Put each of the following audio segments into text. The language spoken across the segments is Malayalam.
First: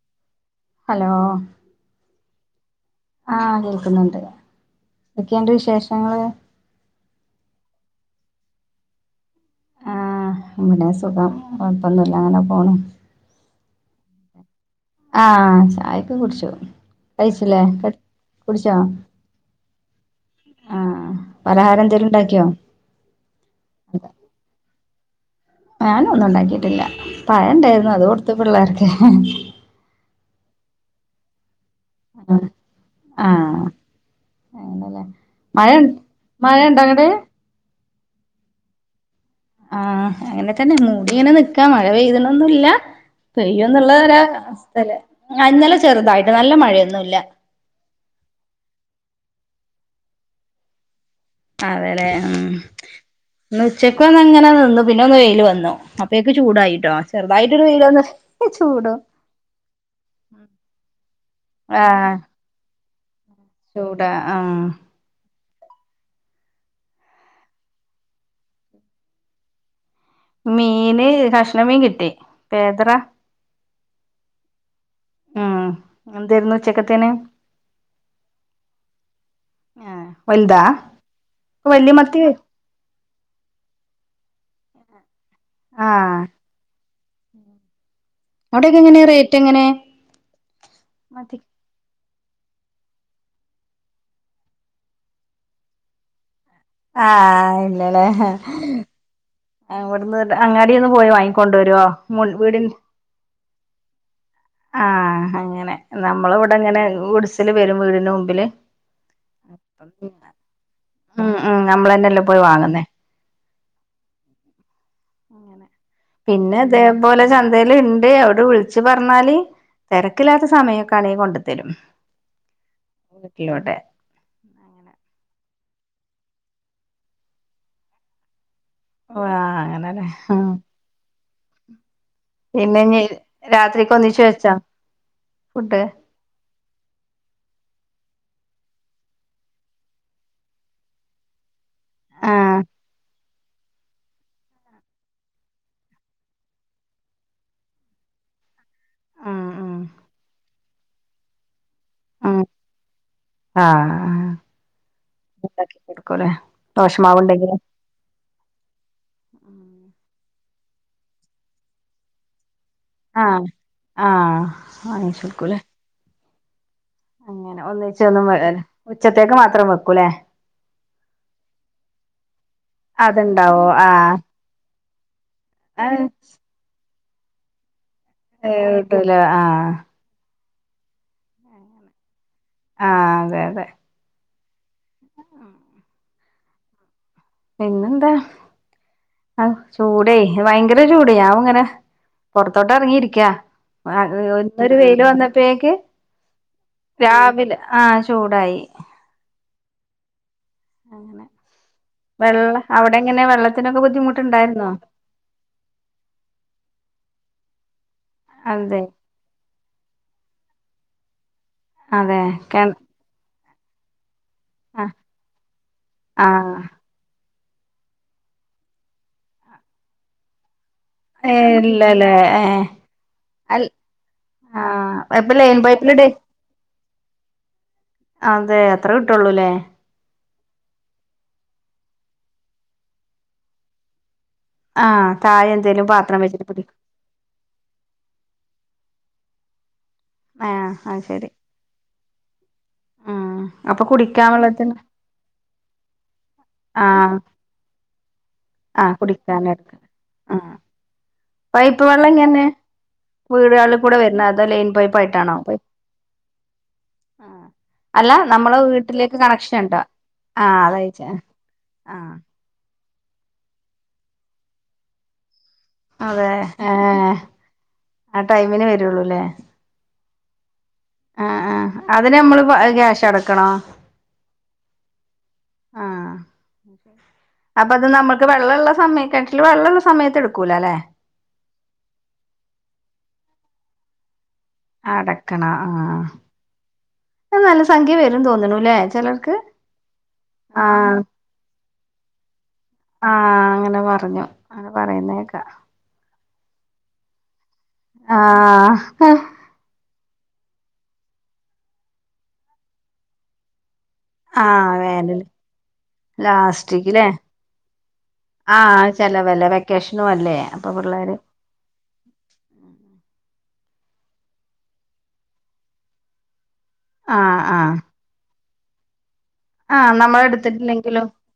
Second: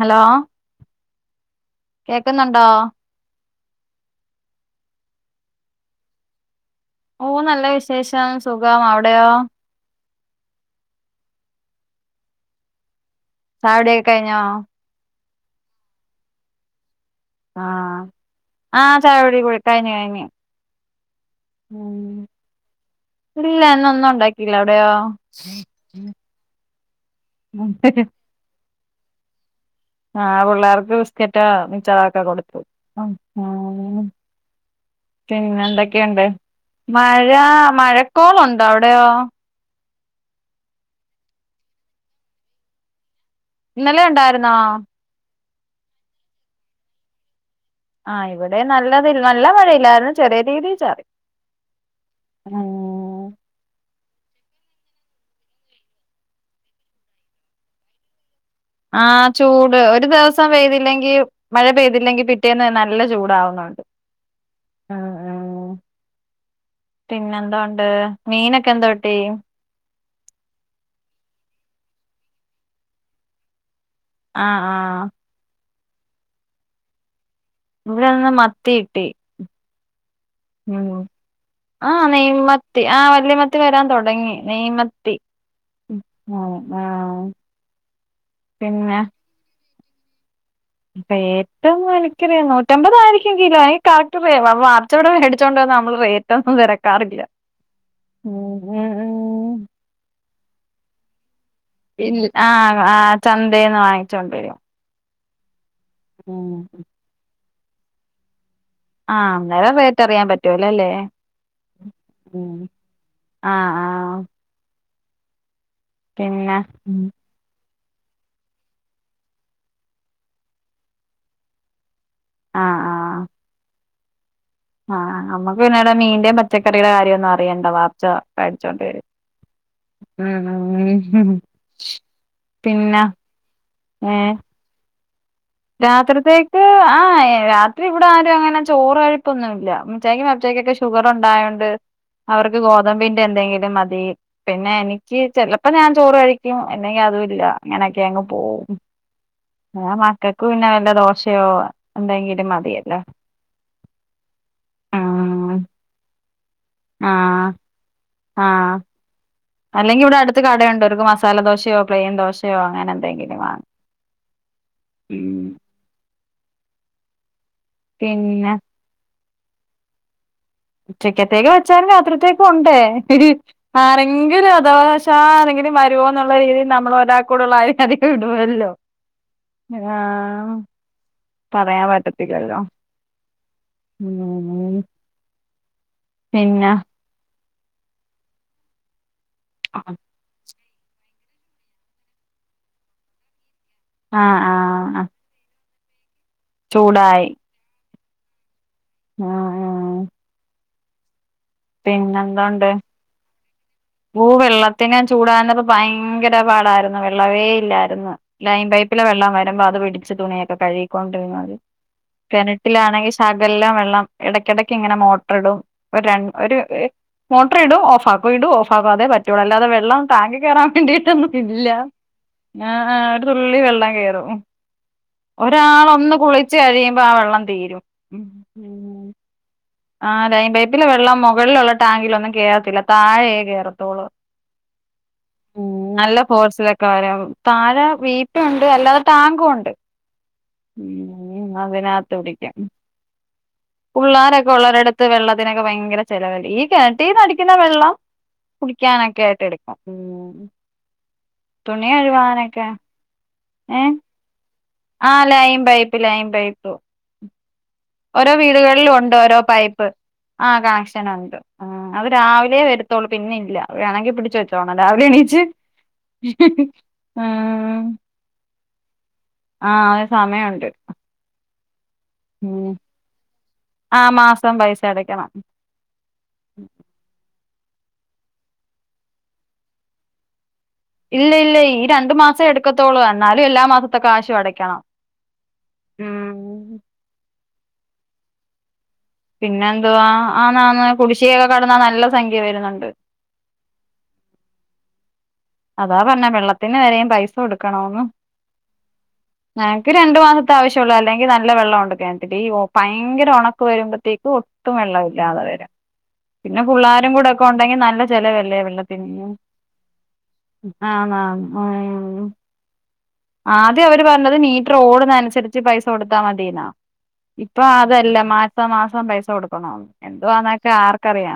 ഹലോ ഹലോ കേക്കുന്നുണ്ടോ? ആ കേക്കുന്നുണ്ട് എന്തെക്കെണ്ട് വിശേഷങ്ങള്? ഓ നല്ല വിശേഷം സുഖാമവിടെയോ? ആ ഒന്നൂല്ല സുഖം കുഴപ്പമൊന്നുല്ല അങ്ങനെ പോണ് ഛായൊടിക്കെ കഴിഞ്ഞോ? ആ ഛായൊക്കെ കുടിച്ചു കഴിച്ചില്ലേ കട് ആഹ് കുടിച്ചോ? ആ ചായകുടി കുടി കഴിഞ്ഞു കഴിഞ്ഞു ആ പലഹാരം എന്തേലും ഉം ഉണ്ടാക്കിയോ? ഇല്ല എന്നൊന്നും ഉണ്ടാക്കിയില്ല അവിടെയോ? ഞാനും ഒന്നും ഉണ്ടാക്കിട്ടില്ല പഴം ഉണ്ടായിരുന്നു അത് കൊടുത്തു പിള്ളേർക്ക്. ആഹ പിള്ളേർക്ക് ബിസ്‌ക്കറ്റോമിച്ച റോ കൊടുത്തു. ആഹ് അങ്ങനല്ലേ മഴ പിന്നെന്തൊക്കെയുണ്ട് മഴയുണ്ടോ അങ്ങട് മഴ മഴക്കോളുണ്ടോ അവിടെയോ ആഹ അങ്ങനെ തന്നെ മൂടി ഇങ്ങനെ നിക്കാ മഴ പെയ്തണൊന്നുംല്ലാ പെയ്യുന്നുള്ള ഇന്നലെ ഉണ്ടായിരുന്നോ ഒരവസ്ഥലെ ഇന്നലെ ചെറുതായിട്ട് നല്ല മഴയൊന്നുല്ല ആഹ ഇവിടെ നല്ലതി നല്ല മഴയില്ലായിരുന്നു ചെറിയ രീതിൽ ചാറി അതെല്ലെ ഉം ഉന്ന് ഉച്ചക്ക ഒന്ന് അങ്ങനെ നിന്നു പിന്നെ ഒന്ന് വെയില് വന്നു അപ്പൊക്കെ ചൂടായിട്ടോ ചെറുതായിട്ടൊരു വെയ്ലൊന്ന് ആഹ് ചൂട് ഒരു ദിവസം പെയ്തില്ലെങ്കി മഴ ആഹ് പെയ്തില്ലെങ്കി പിറ്റേന്ന് നല്ല ചൂടാവുന്ന ചൂടാ ആഹ് ആഹ് ആഹ് പിന്നെന്തോ ഒണ്ട് മീനൊക്കെ എന്തോട്ടീ മീന് കഷ്ണ മീൻ കിട്ടി പേദറ ആഹ് ആഹ് ഉം എന്തായിരുന്നു ഉച്ചക്കത്തേന് ഇവിടെന്ന് മത്തിയിട്ടി ആഹ് വലുതാ വല്യ ആഹ് മത്തി നെയ് മ ത്തി ആഹ് വല്ല്യ മത്തി വരാൻ തുടങ്ങി നെയ്മത്തി ആഹ് ഉം ആഹ് അവിടൊക്കെ പിന്നെ എങ്ങനെയാ റേറ്റ് എങ്ങനെ മത്തി [unintelligible] ന്ന് എനിക്കറിയ നൂറ്റമ്പതായിരിക്കും കിലോ അ കറക്റ്റ് റിയ വ വ അച്ചവടെ മേടിച്ചോണ്ടെ വന്ന നമ്മള് റേറ്റൊന്നും തെര ക്കാറില്ല ആഹ് ഉം ഉം ഉം അവിടുന്ന് അങ്ങാടീന്ന് പോയി വാങ്ങി കൊണ്ടുവര്വോ ആഹ് ആഹ് ചന്തേന്ന് വാങ്ങിച്ചോണ്ട് വരും ആഹ് അങ്ങനെ നമ്മള ഇവടെ ഉം അങ്ങനെ ഗുഡ്‌സില് വരും വീടിന് മുമ്പില് ആഹ് അന്നേരം അപ്പം റേറ്റ് അറിയാൻ പിന്നെ പറ്റുവലല്ലേ ഉം ഉം നമ്മളന്നെല്ലേ പോയി വാങ്ങുന്നേ ആഹ് ആഹ് അങ്ങനെ പിന്നെ ഇതേപോലെ ചന്തലിണ്ട് അവ് വിളിച്ച് പറഞ്ഞാല് തിരക്കില്ലാത്ത സമയൊക്കെ ആണെങ്കിൽ കൊണ്ടു തരും ആഹ് ആഹ് ക്കിലോടെ ആഹ് നമ്മുക്ക് പിന്നീട് മീന്റെയും പച്ചക്കറീടെ കാര്യൊന്നും അറിയണ്ട [unintelligible] വേട്ചോണ്ടി വരും ഓഹ് അങ്ങനെ ഉം പിന്നെഞ്ഞ് പിന്നെ രാത്രിക്ക് ഒന്നിച്ച് വെച്ചാ രാത്രിത്തെ [inaudible] രാത്രി ഇവിടെ ആരും അങ്ങനെ ചോറ് കഴിപ്പൊന്നുല്ല [unintelligible] മച്ചയ്ക്കൊക്കെ ഷുഗർ ഒണ്ടായോണ്ട് ആ അവർക്ക് ഗോതമ്പിൻ്റെ എന്തെങ്കിലും മതി പിന്നെ എനിക്ക് ചെലപ്പോ ഞാൻ ചോറ് കഴിക്കും അല്ലെങ്കിൽ അതു ഇല്ല അങ്ങനെയൊക്കങ്ങ് പോവും ഉം ഉം ആഹ് മക്കൾക്ക് പിന്നെ വല്ല ദോശയോ എന്തെങ്കിലും മതിയല്ലോ ആഹ് ആഹ് ഉണ്ടാക്കി കൊടുക്കൂലെ ആഹ് ദോശമാവണ്ടെങ്കിലിൽ ആഹ് അല്ലെങ്കിവിടെ അടുത്ത് കടയുണ്ട് അവർക്ക് മസാലദോശയോ പ്ലെയിൻ ദോശയോ അങ്ങനെ എന്തെങ്കിലും ആഹ് വാങ്ങും ആഹ് ഉം വാങ്ങിച്ചോടുക്കൂല അങ്ങനെ ഒന്നിച്ച ഒന്നും പിന്നെ ഉച്ചത്തേക്ക് മാത്രം വെക്കൂലേ ഉച്ചിക്കത്തേക്ക് വെച്ചാലും രാത്രിത്തേക്കും ഉണ്ടേ അതുണ്ടാവോ ആ ആരെങ്കിലും അഥവാശ ആരെ വരുവോന്നുള്ള രീതിയിൽ നമ്മൾ ഒരാൾക്കൂടുള്ളരും അധികം ഇടുവല്ലോ കിട്ടൂല ആഹ് ആഹ് പറയാൻ പറ്റത്തില്ലല്ലോ ആഹ് അതെ അതെ [unintelligible] [unintelligible] പിന്നെ പിന്നെന്താ ആഹ് ചൂടേ ഭയങ്കര ചൂടേ ഞാൻ ഇങ്ങനെ പൊർത്തോട്ട് എറങ്ങിയിരിക്കാ ആഹ് ഒരു വെയില് വന്നപ്പോഴേക്ക് ചൂടായി രാവിലെ ആഹ് ചൂടായി ആഹ് ആഹ് വെള്ള അവിടെ എങ്ങനെ വെള്ളത്തിനൊക്കെ ബുദ്ധി ഓഹ് വെള്ളത്തിന് ചൂടാനത് ഭയങ്കരം പാടായിരുന്നു വെള്ളവേ ഇല്ലായിരുന്നു ലൈൻ അതെ പൈപ്പിലെവെള്ളം വരുമ്പോ അത് പിടിച്ച് തുണിയൊക്കെ കഴുകിക്കൊണ്ടിരിന്നാത് അതെ കെണ കെണറ്റിലാണെങ്കിൽ ശ് സകല്ലം വെള്ളം ഇടക്കിടക്ക് ആഹ് ഇങ്ങനെ മോട്ടർ ഇടും ഒരു രൺ ആഹ് ഒരു മോട്ടർ ഇടും ഓഫാക്കും ഇടും ഓഫാക്കും അതേ പറ്റുള്ളൂ അല്ലാതെ വെള്ളം ടാങ്കിക്ക് കേറാൻ വേണ്ടിട്ട് അതു ഒന്നും ഏഹ് ഇല്ല ഇല്ലല്ലേ ഏഹ് എ ആ ഒരു തുള്ളി അൽ വെള്ളം കേറും ആഹ് ഇപ്പൊ ലൈൻ പൈപ്പിലിടെ ഒരാളൊന്ന് കുളിച്ച് കഴിയുമ്പോ ആ വെള്ളം തീരും അതെ അത്ര ഉം കിട്ടുള്ളൂല്ലേ ആ ലൈൻ പൈപ്പിലെ വെള്ളം മുകളിലുള്ള ടാങ്കിലൊന്നും കേറത്തില്ല താഴേ കേറത്തൊള്ളൂ ആഹ് താഴെ എന്തേലും പാത്രം വെച്ചിട്ട് പിടി ക്കാരം താഴെ വീപ്പുണ്ട് അല്ലാതെ ടാങ്കും ഉണ്ട് ആഹ് അത് ശരി ഉം ആതിനകത്ത് പിടിക്കാം ആഹ് അപ്പൊ കുടിക്കാൻ വെള്ളത്തിനൊ ഇപ്പത്തെ വെള്ളത്തിനൊക്കെ ഭയങ്കര ചെലവല്ലെ ഈ ആഹ് കെനറ്റീന്നടിക്കുന്ന വെള്ളം ആഹ് കുളിക്കാനൊക്കായിട്ട് കുടിക്കാന് എടുക്ക എടുക്കും ഉം ആഹ് പൈപ്പ് തുണി വെള്ളം എങ്ങനെ കഴുവാനൊക്കെ വീടാള് ഏഹ് കൂടെ വരുന്ന അതോ ലൈൻ പൈപ്പ് ആഹ് ലൈൻ പൈപ്പ് ലൈൻ പൈപ്പ് ആഹ് അല്ല ഓരോ നമ്മളെ വീടുകളിലും ഉണ്ട് വീട്ടിലേക്ക് ഓരോ കണക്ഷൻ ഉണ്ടോ പൈപ്പ് ആഹ് കണക്ഷനുണ്ട് അത് ആഹ് രാവിലെ വരു ത്തൊള്ളൂ പിന്നെ ഇല്ല വേണെങ്കി പിടിച്ച് വെച്ചോണം രാവിലെ എണീച്ച് അതേ ഏഹ് ഉം ആ ടൈമിന് വരുള്ളൂല്ലേ ആഹ് ഒരു സമയം ഉണ്ട് ആഹ് ആഹ് അതിന് നമ്മള് ഉം ക്യാഷ് അടക്കണോ ആ മാസം പൈസ അടക്കണം ആഹ് അപ്പൊ അത് നമ്മക്ക് വെള്ളള്ള സമയം കെണറ്റില് വെള്ളള്ള സമയത്ത് എടുക്കൂലാലേ ഇല്ല ഇല്ല ഈ രണ്ടു മാസം എടുക്കത്തോള്ളൂ എന്നാലും എല്ലാ മാസത്തെ കാശ് അടക്കും അടക്കണാ ആഹ് ആഹ് ഇത് നല്ല സംഖ്യ വരും തോന്ന്ണൂല്ലേ ചിലർ പിന്നെ എന്തുവാ ആ ന്നാന്ന് കുടിഷികൊക്കെ കടന്നാ നല്ല സംഖ്യ വരുന്നുണ്ട് ആഹ് അങ്ങനെ പറഞ്ഞു അങ്ങനെ പറയുന്നേക്കാ അതാ പർഞ്ഞത് വെള്ളത്തിന് വരേം പൈസ കൊടു ആഹ് ഞങ്ങക്ക് രണ്ടു മാസത്തെ ആവശ്യള്ളൂ അല്ലെങ്കിൽ നല്ല വെള്ളം ഒണ്ട് കെണറ്റില് ഈ പയങ്കര ഒണക്ക വരുമ്പ ത്തേക്ക് ഒട്ടും ആഹ് വേനല് വെള്ളമില്ലാതെ വരും പിന്നെ ലാസ്റ്റിക്കിലേ പുള്ളാരും കൂടെ ഒക്കെ ഉണ്ടെങ്കി നല്ല ചെലവല്ലേ ആഹ് വെള്ളത്തിനും ചെലവല്ലേ വെക്കേഷനും അല്ലേ അപ്പൊ പിള്ളേര് ആന്ന് ആന്ന് ഉം ആദ്യം അവര് പർഞ്ഞത് മീറ്റർ ഓടുന്ന അനുസരിച്ച് പൈസ കൊടുത്താ മതീന്നാ ആഹ് ഇപ്പൊ ആഹ് അതല്ല മാസം മാസം പൈസ കൊടുക്കണം ആഹ് എന്തുവാന്നക്കെ നമ്മളെടുത്തിട്ടില്ലെങ്കിലും ആർക്കറിയാം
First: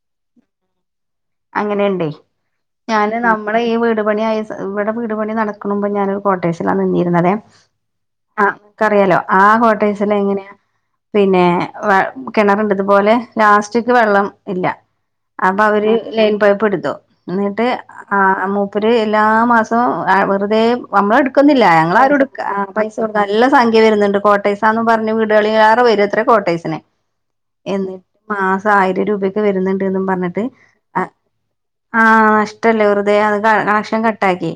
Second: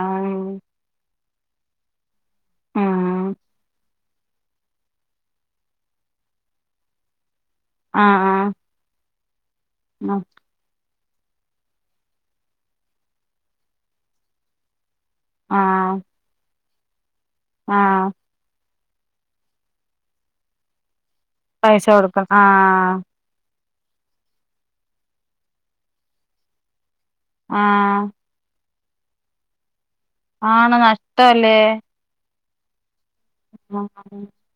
അങ്ങനെയുണ്ടേ ആഹ് ഞാന് ന ഉം മ്മളെ ഈ വീട് പണിയായ സ ഇവിടെ വീട്പണി നടക്കുമ്പോൾ ഞാനൊരു കോട്ടേഴ്സിലാണ് നിന്നിരുന്നത് ആഹ് അ ആഹ് ക്കറിയാലോ ആ കോട്ടേഴ്സില് എങ്ങനെയാ പിന്നെ വ കിണറണ്ട്തുപോലെ ലാസ്റ്റ്ക്ക് വെള്ളം ഇല്ല അപ്പൊ അവര് ആഹ് ലെയ്ൻ പൈപെടുത്തു ന്നിട്ട് ആഹ് ആ മൂപ്പര് എല്ലാ മാസവും ആ വെറുതേ വന്നോ ഇടുക്കൊന്നില്ല പൈസ ഞങ്ങ കൊടുക്കണം ളാരുംടുക്ക പൈസ ആഹ് കൊ.. നല്ല സംഖ്യ വരുന്നുണ്ട്. കോട്ടൈസാന്ന് പറഞ് വീടുകളി ലെറെ വരുംത്രേ കോട്ടൈസിനെ എന്നി ആഹ് മാസം ആയിരം രൂപയക്കെ വരുന്നുണ്ട്ന്ന് പറഞ്ഞ ആണ നഷ്ടല്ലേ ആഹ നഷ്ടല്ലേ വെറുതെ അത് കണക്ഷൻ കട്ട ആക്കി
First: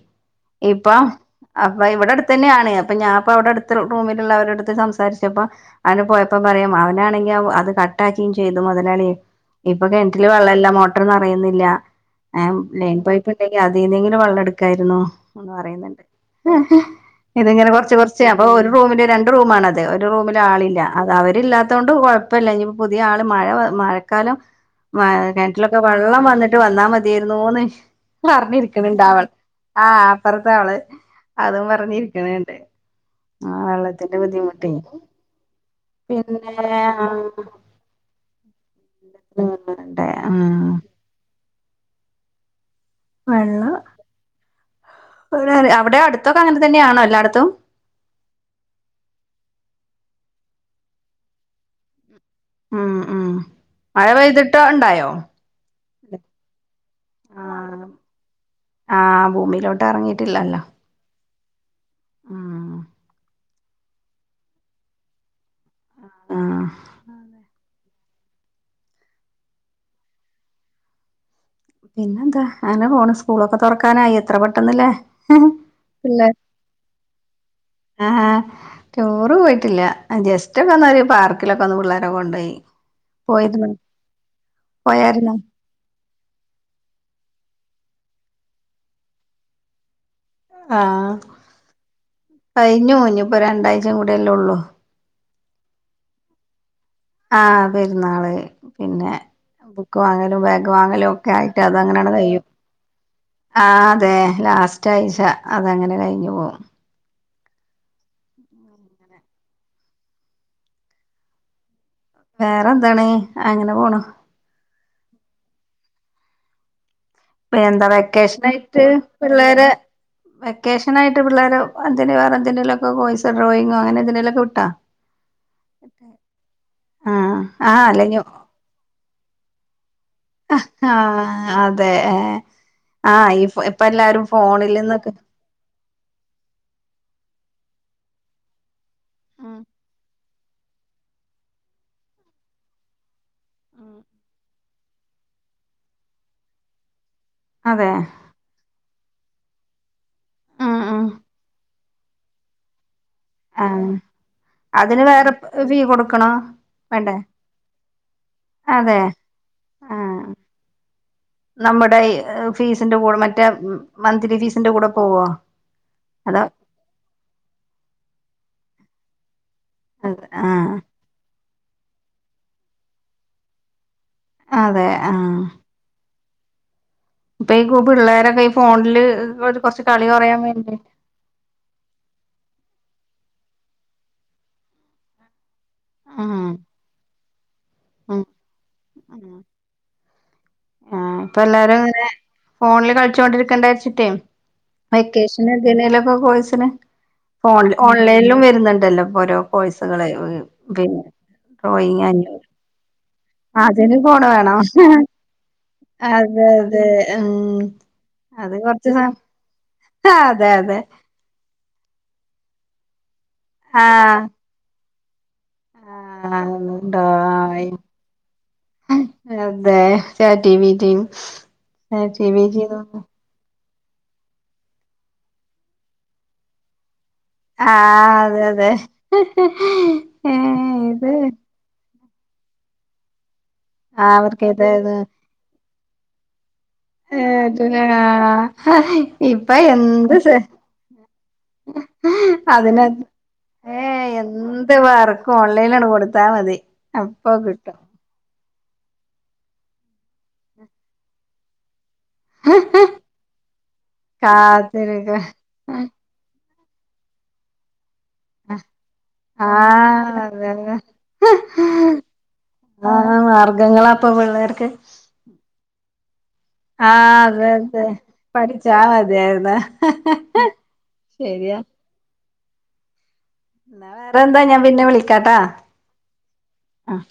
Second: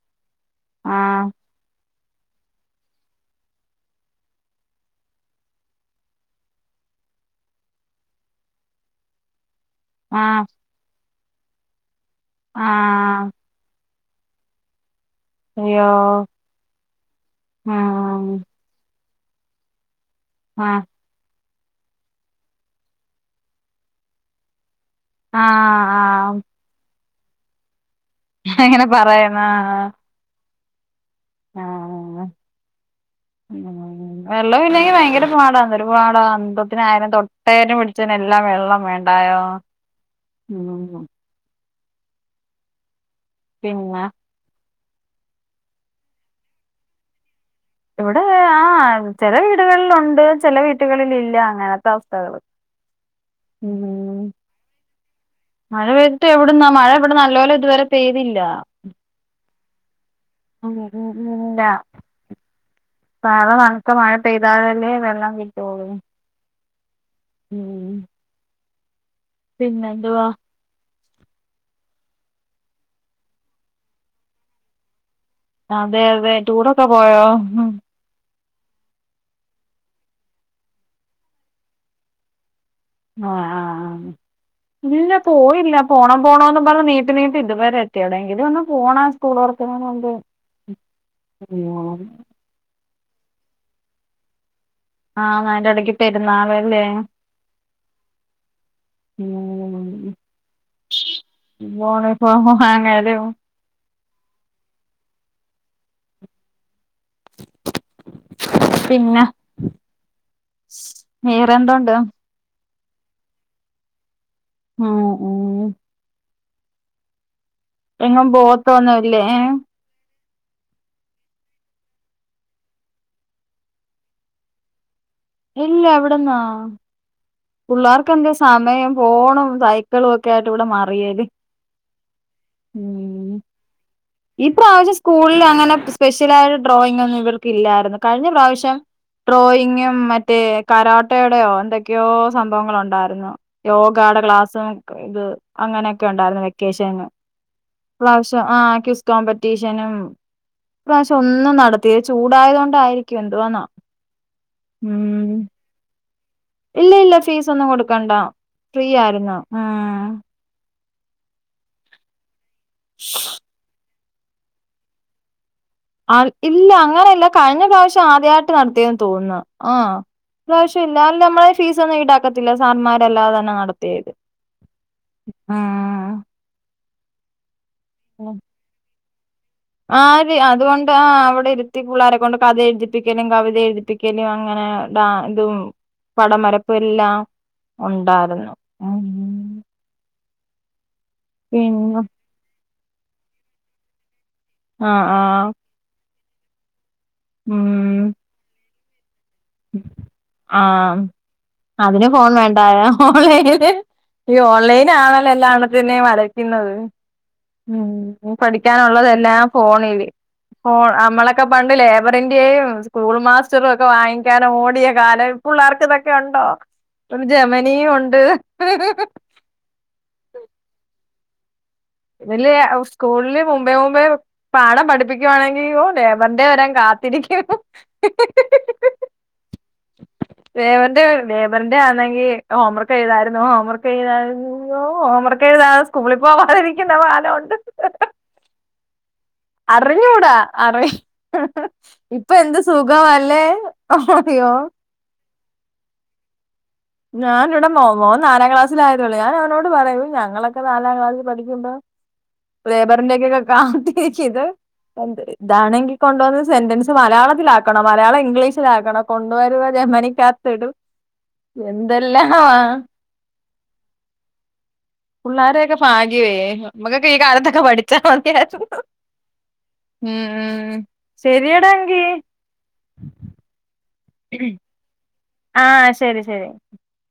ആഹ് ഇപ്പം ആഹ് അപ്പൊ ഇവിടെ അടുത്ത ന്നെണ് അപ്പൊ ഞാൻപ്പ അവിടെ അടുത്ത് റൂമിലുള്ള അവരടുത്ത് സംസാരിച്ചപ്പ അവനെ പോയപ്പോ പറയാം അവനാണെങ്കി അത് കട്ട ആാക്കിയും ചെയ്തു മുതലളി ഇപ്പ കെണറ്റില് വെള്ളല്ല. മോട്ടർന്ന് അറിയുന്നില്ല ലൈൻ ആഹ് പൈപ്പ് അ അതെന്നെങ്കില വെള്ളെ ടുക്കായിന്നോ അയ്യോ പറയുന്നുണ്ട് ഇതിങ്ങനെ കൊറച്ച് കൊറച്ച് ഉം അപ്പൊ ഒരു റൂമിന്റെ രണ്ട് റൂമാണത്. അതെ ഒരു റൂമിലാളില്ല. ആഹ് അത് അവരില്ലാത്ത കൊണ്ട് കുഴപ്പില്ല ഇനി പുതിയ ആള് മഴ മഴക്കാലം ആഹ് ട്ട് വന്നാ മതിയായിരുന്നുന്ന് അങ്ങനെ പറഞ്ഞിരിക്കണണ്ട അവൾ പറയുന്നു ആഹ് അപ്പുറത്തെ അവള് അതും പറഞ്ഞിരിക്കണണ്ട് വെള്ളം ഇല്ലെങ്കി ഭയങ്കര പാടാ ഒരുപാടാ പിന്നെ അന്ധത്തിന് ആയിരം തൊട്ടായിരം പി അച്ഛന എല്ലാം വെള്ളം വേണ്ടായോ ആണ്ട് ആഹ് ഉ വെള്ള പിന്നെ അവിടെ അടുത്തൊക്കെ അങ്ങനെ തന്നെയാണോ എല്ലായിടത്തും. ഇവിടെ ആ ചെല വീടുകളിലുണ്ട്. ചെല വീട്ടുകളിൽ ഇല്ല അങ്ങനത്തെ അവസ്ഥകൾ ഉം ഉം മഴ പെയ്തിട്ട് ഉണ്ടായോ മഴ പെയ്തിട്ട് എവിടുന്നാ മഴ ഇവിടെ നല്ലലെ ആഹ് ഇതുവരെ പെയ്തില്ല ആഹ് ഭൂമിയിലോട്ട് ഇറങ്ങിയിട്ടില്ലല്ലേ [unintelligible] ഇല്ല ആ നളെ നനത്ത മഴ പെയ്താലല്ലേ വെള്ളം കിട്ടോള്ളൂ ആഹ് ഉ പിന്നെന്തുവാ പിന്നെന്താ അങ്ങനെ പോണ് സ്കൂളൊക്കെ തൊറക്കാനായി എത്ര പെട്ടന്നല്ലേ അതെ അതെ ടൂറൊക്കെ പോയോ ആഹ ആഹ ടൂർ പോയിട്ടില്ല. ജസ്റ്റ് ഒക്കെ ഒന്നരു പാർക്കിലൊക്കെ ഒന്ന് പിള്ളേരെ കൊണ്ടോയി ആഹ പോയിരുന്നു പിന്ന പോയായിരുന്നോ പോയില്ല പോണം പോണോന്ന് പറഞ്ഞ നീട്ട് നീട്ട് ഇതുവരെ എത്തി അവിടെ എങ്കും ഒന്ന് പോണ സ്കൂൾ തോർക്കാണെന്റെ മുൻപ് ആഹ കഴിഞ്ഞു മഞ്ഞു ഇപ്പൊ രണ്ടാഴ്ചയും കൂടെയല്ലേ ഉള്ളൂ ആഹ് അയിന്റെടക് പെരുന്നാളെല്ലേ ആഹ് പെരുന്നാള് പിന്നെ.. ഉം ബുക്ക് വാങ്ങലും ബാഗ് വാങ്ങലും ഒക്കെ ആയിട്ട് അത അങ്ങനെയാണ് കയിയും [unintelligible] ആ അതെ ലാസ്റ്റ് ആഴ്ച അതങ്ങനെ കഴിഞ്ഞു പോകവും പിന്നെ വെറെന്തണ്ട് വേറെന്താണ് അങ്ങനെ പോണു ഉം ഉം എന്താ എങ്ങും വെക്കേഷനായിട്ട് പോവത്തൊന്നുല്ലേ പിള്ളേരെ.. വെക്കേഷനായിട്ട് പിള്ളേരെ അതിനു എന്ലൊക്കെ പോയിസ ഡ്രോയിങ്ങോ അങ്ങനെ എന്െേലുംക്കെ വി ട്ടാ [inaudible] ഇല്ല എവിടന്നാ. ആഹ് അല്ലെഞ്ഞു പിള്ളേർക്കെന്ത സമയം ഫോണും സൈക്കിളും ഒക്കെ ഇവിടെ ആഹ മറിയല് അതെ ആഹ ഉം ഇപ്പ എല്ലാരും ഈ ഫോണിൽ പ്ര്രാവശ്യം നിന്നൊക്കെ സ്കൂളിൽ അങ്ങനെ സ്പെഷ്യൽായിട്ട് ഡ്രോയിങ് ഒന്നും ഇവർക്ക് ഇല്ലായിരുന്നു കഴിഞ്ഞ പ്രാവശ്യം ഉം ഡ്രോയിങ്ങും മറ്റ മറ്റേ കരോട്ടയുടെയോ എന്തൊക്കെയോ സംഭവങ്ങള ഉണ്ടായിരുന്നു യോഗയുടെ ക്ലാസ്സും ഇത് അങ്ങനെയൊക്കെണ്ടാര്ന്നു വെക്കേഷന് അതെ പ്രാവശ്യംആഹ്ക്യൂസ് ആഹ് ആഹ് കോമ്പറ്റീഷനുംപ്രാവശ്യംഒന്നുംനട ത്തിയ ചൂടായതൊണ്ടായിരി ആഹ് അതിന് വേറെ ഫീ കൊടുക്കണോ ഇല്ലല്ല വേണ്ടേ ഫീസൊന്നും കൊടുക്കണ്ട ഫ്രീ അതെ ആയിരുന്നു ആഹ് നമ്മുടെ ബഫീസിന്റെ കൂടെ മറ്റേ മന്ത്ലി ഫീസിന്റെ കൂടെ പോവോ ആഹ് അതോ ഇല്ല അങ്ങനെയില്ല കഴിഞ്ഞ പ്രാവശ്യംആദ്യയിട്ട് നടത്തിയെന്ന് തോന്നുന്നു ആഹ് ആഹ് ഇപ്രാവിശ് ഇല്ലല്ല നമ്മളെ ഫീസൊന്നും ഈടാക്കത്തില്ല സാർന്മാർ അല്ലാതെ തന്നെ നടത്തിയത് അതെ ആഹ് ഇപ്പ ഈ ഉം പിള്ളോരൊക്കെ ഈ ഫോണില് കളി ആര് കൊറയാൻ വേണ്ടി അതുകൊണ്ടാ ആഹ് അവിടെ ത്തി പിള്ളേരെ കൊണ്ട് കഥ എഴുതിപ്പിക്കലും കവിത എഴുതിപ്പിക്കലും അങ്ങനെ ഡാ ഇതും ആഹ് പടം വരപ്പെല്ലാം ഒണ്ടാര്ന്നു അങ്ങനെ ആഹ് പിന്നെ ഇപ്പെല്ലാരുങ്ങനെ ഫോണില് കളിച്ചോണ്ടിരിക്കണ്ടാച്ചിട്ടേ ആഹ് ആഹ് വെക്കേഷന് എന്തിന്റെലൊക്കെ കോഴസിന് ഫോൺല് ഉം ഓൺലൈനും വരുന്നുണ്ടല്ലോ ഓരോ കോഴ്സുകള് ആഹ് പിന്നെ ഡ്രോയിങ് അതിന് ഫോൺ വേണ്ട ഓൺലൈന് അതിന് ഫോണ് ഈ ഓൺലൈന് വേണം ആണല്ലോ എല്ലാ പിന്നെ അതെ വരയ്ക്കുന്നത് അതെ ഉം ഉം അത് കൊറച്ച് സം പഠിക്കാനുള്ളതെല്ലാം ഫോണില് അതെ അതെ ഫോൺ നമ്മളൊക്കെ പണ്ട് ലേബറിന്റെയും സ്കൂൾ മാസ്റ്ററോക്കെ ആഹ് വാങ്ങിക്കാൻ ഓടിയ കാലം പുള്ളേർക്ക് ഇതൊക്കെണ്ടോ ആഹ് ഉണ്ടോ ഒരു ആ, ജെമനിയുണ്ട് അതെ ചാറ്റ് ജി ബി ട്ടിം ഇതില് [unintelligible] സ്കൂളില് മുമ്പെ മുമ്പേ പാഠം പഠിപ്പിക്കുവാണെങ്കി ഒ ലേബറിന്ത്യ വരാൻ കാത്തിരിക്കും ആഹ് അതെതെ ഇത് ഇവറിന്റയാന്നെങ്കി ഹോംവർക്ക് എഴ്താര്ന്നു ഹോം വർ ആ, അവർക്ക് ക്കൈതായിരുന്നു ഓ ഏതായിരുന്നു ഹോംവർക്കേഴുതാതെ സ്കൂളിൽ പോവാതിരി [unintelligible] ഇപ്പഎന്ത് ചെ അറിഞ്ഞൂടാ അറി ഇപ്പൊ എന്ത് അതിനെ സുഖമല്ലേ ഏഹ് എന്ത് അയ്യോ ന്ത് വർക്കും ഓൺലൈനാണ്ട് കൊടുത്താമതി ഞാന് ഇവിടെ മോ മോൻ നാലാം ക്ലാസിലായതോള്ളേ ഞാൻ അവനോട് പറയും ഞങ്ങളൊക്കെ നാലാക്ലാസ്സിൽ പഠിക്കുമ്പോ ലേബറിന്ത്യക്കൊക്കെ ക്കാത്തിരിക്കു ഇത് കാത്തിരിക്ക ഇതാണെങ്കി കൊണ്ടു വന്ന് സെന്റൻസ് മലയാളത്തിലാക്കണം മലയാളം ഇംഗ്ലീഷിലാക്കണം കൊണ്ട് വരുവ ആഹ് അതെ ജമനിക്കാത്തിടും അതെ എന്തെല്ലാമാ ആഹ് മാർഗങ്ങളപ്പപിള്ളേർക്ക് പുള്ളോരൊക്കെ ഭാഗ്യവേ നമ്മക്കൊക്കെ ഈ ആഹ് അതെ കാലത്തൊക്കെ അതെ പഠിച്ചാ പഠിച്ചാ മതിയായിര്ന്നു മതിയായിരുന്ന് ഉം ശരിയാ ശെരിയടാങ്കി ഇന്നാ വേറെന്താ ഞാൻ പിന്നെ വിളിക്കാട്ടാ ആഹ് ശരി ശരി ആഹ്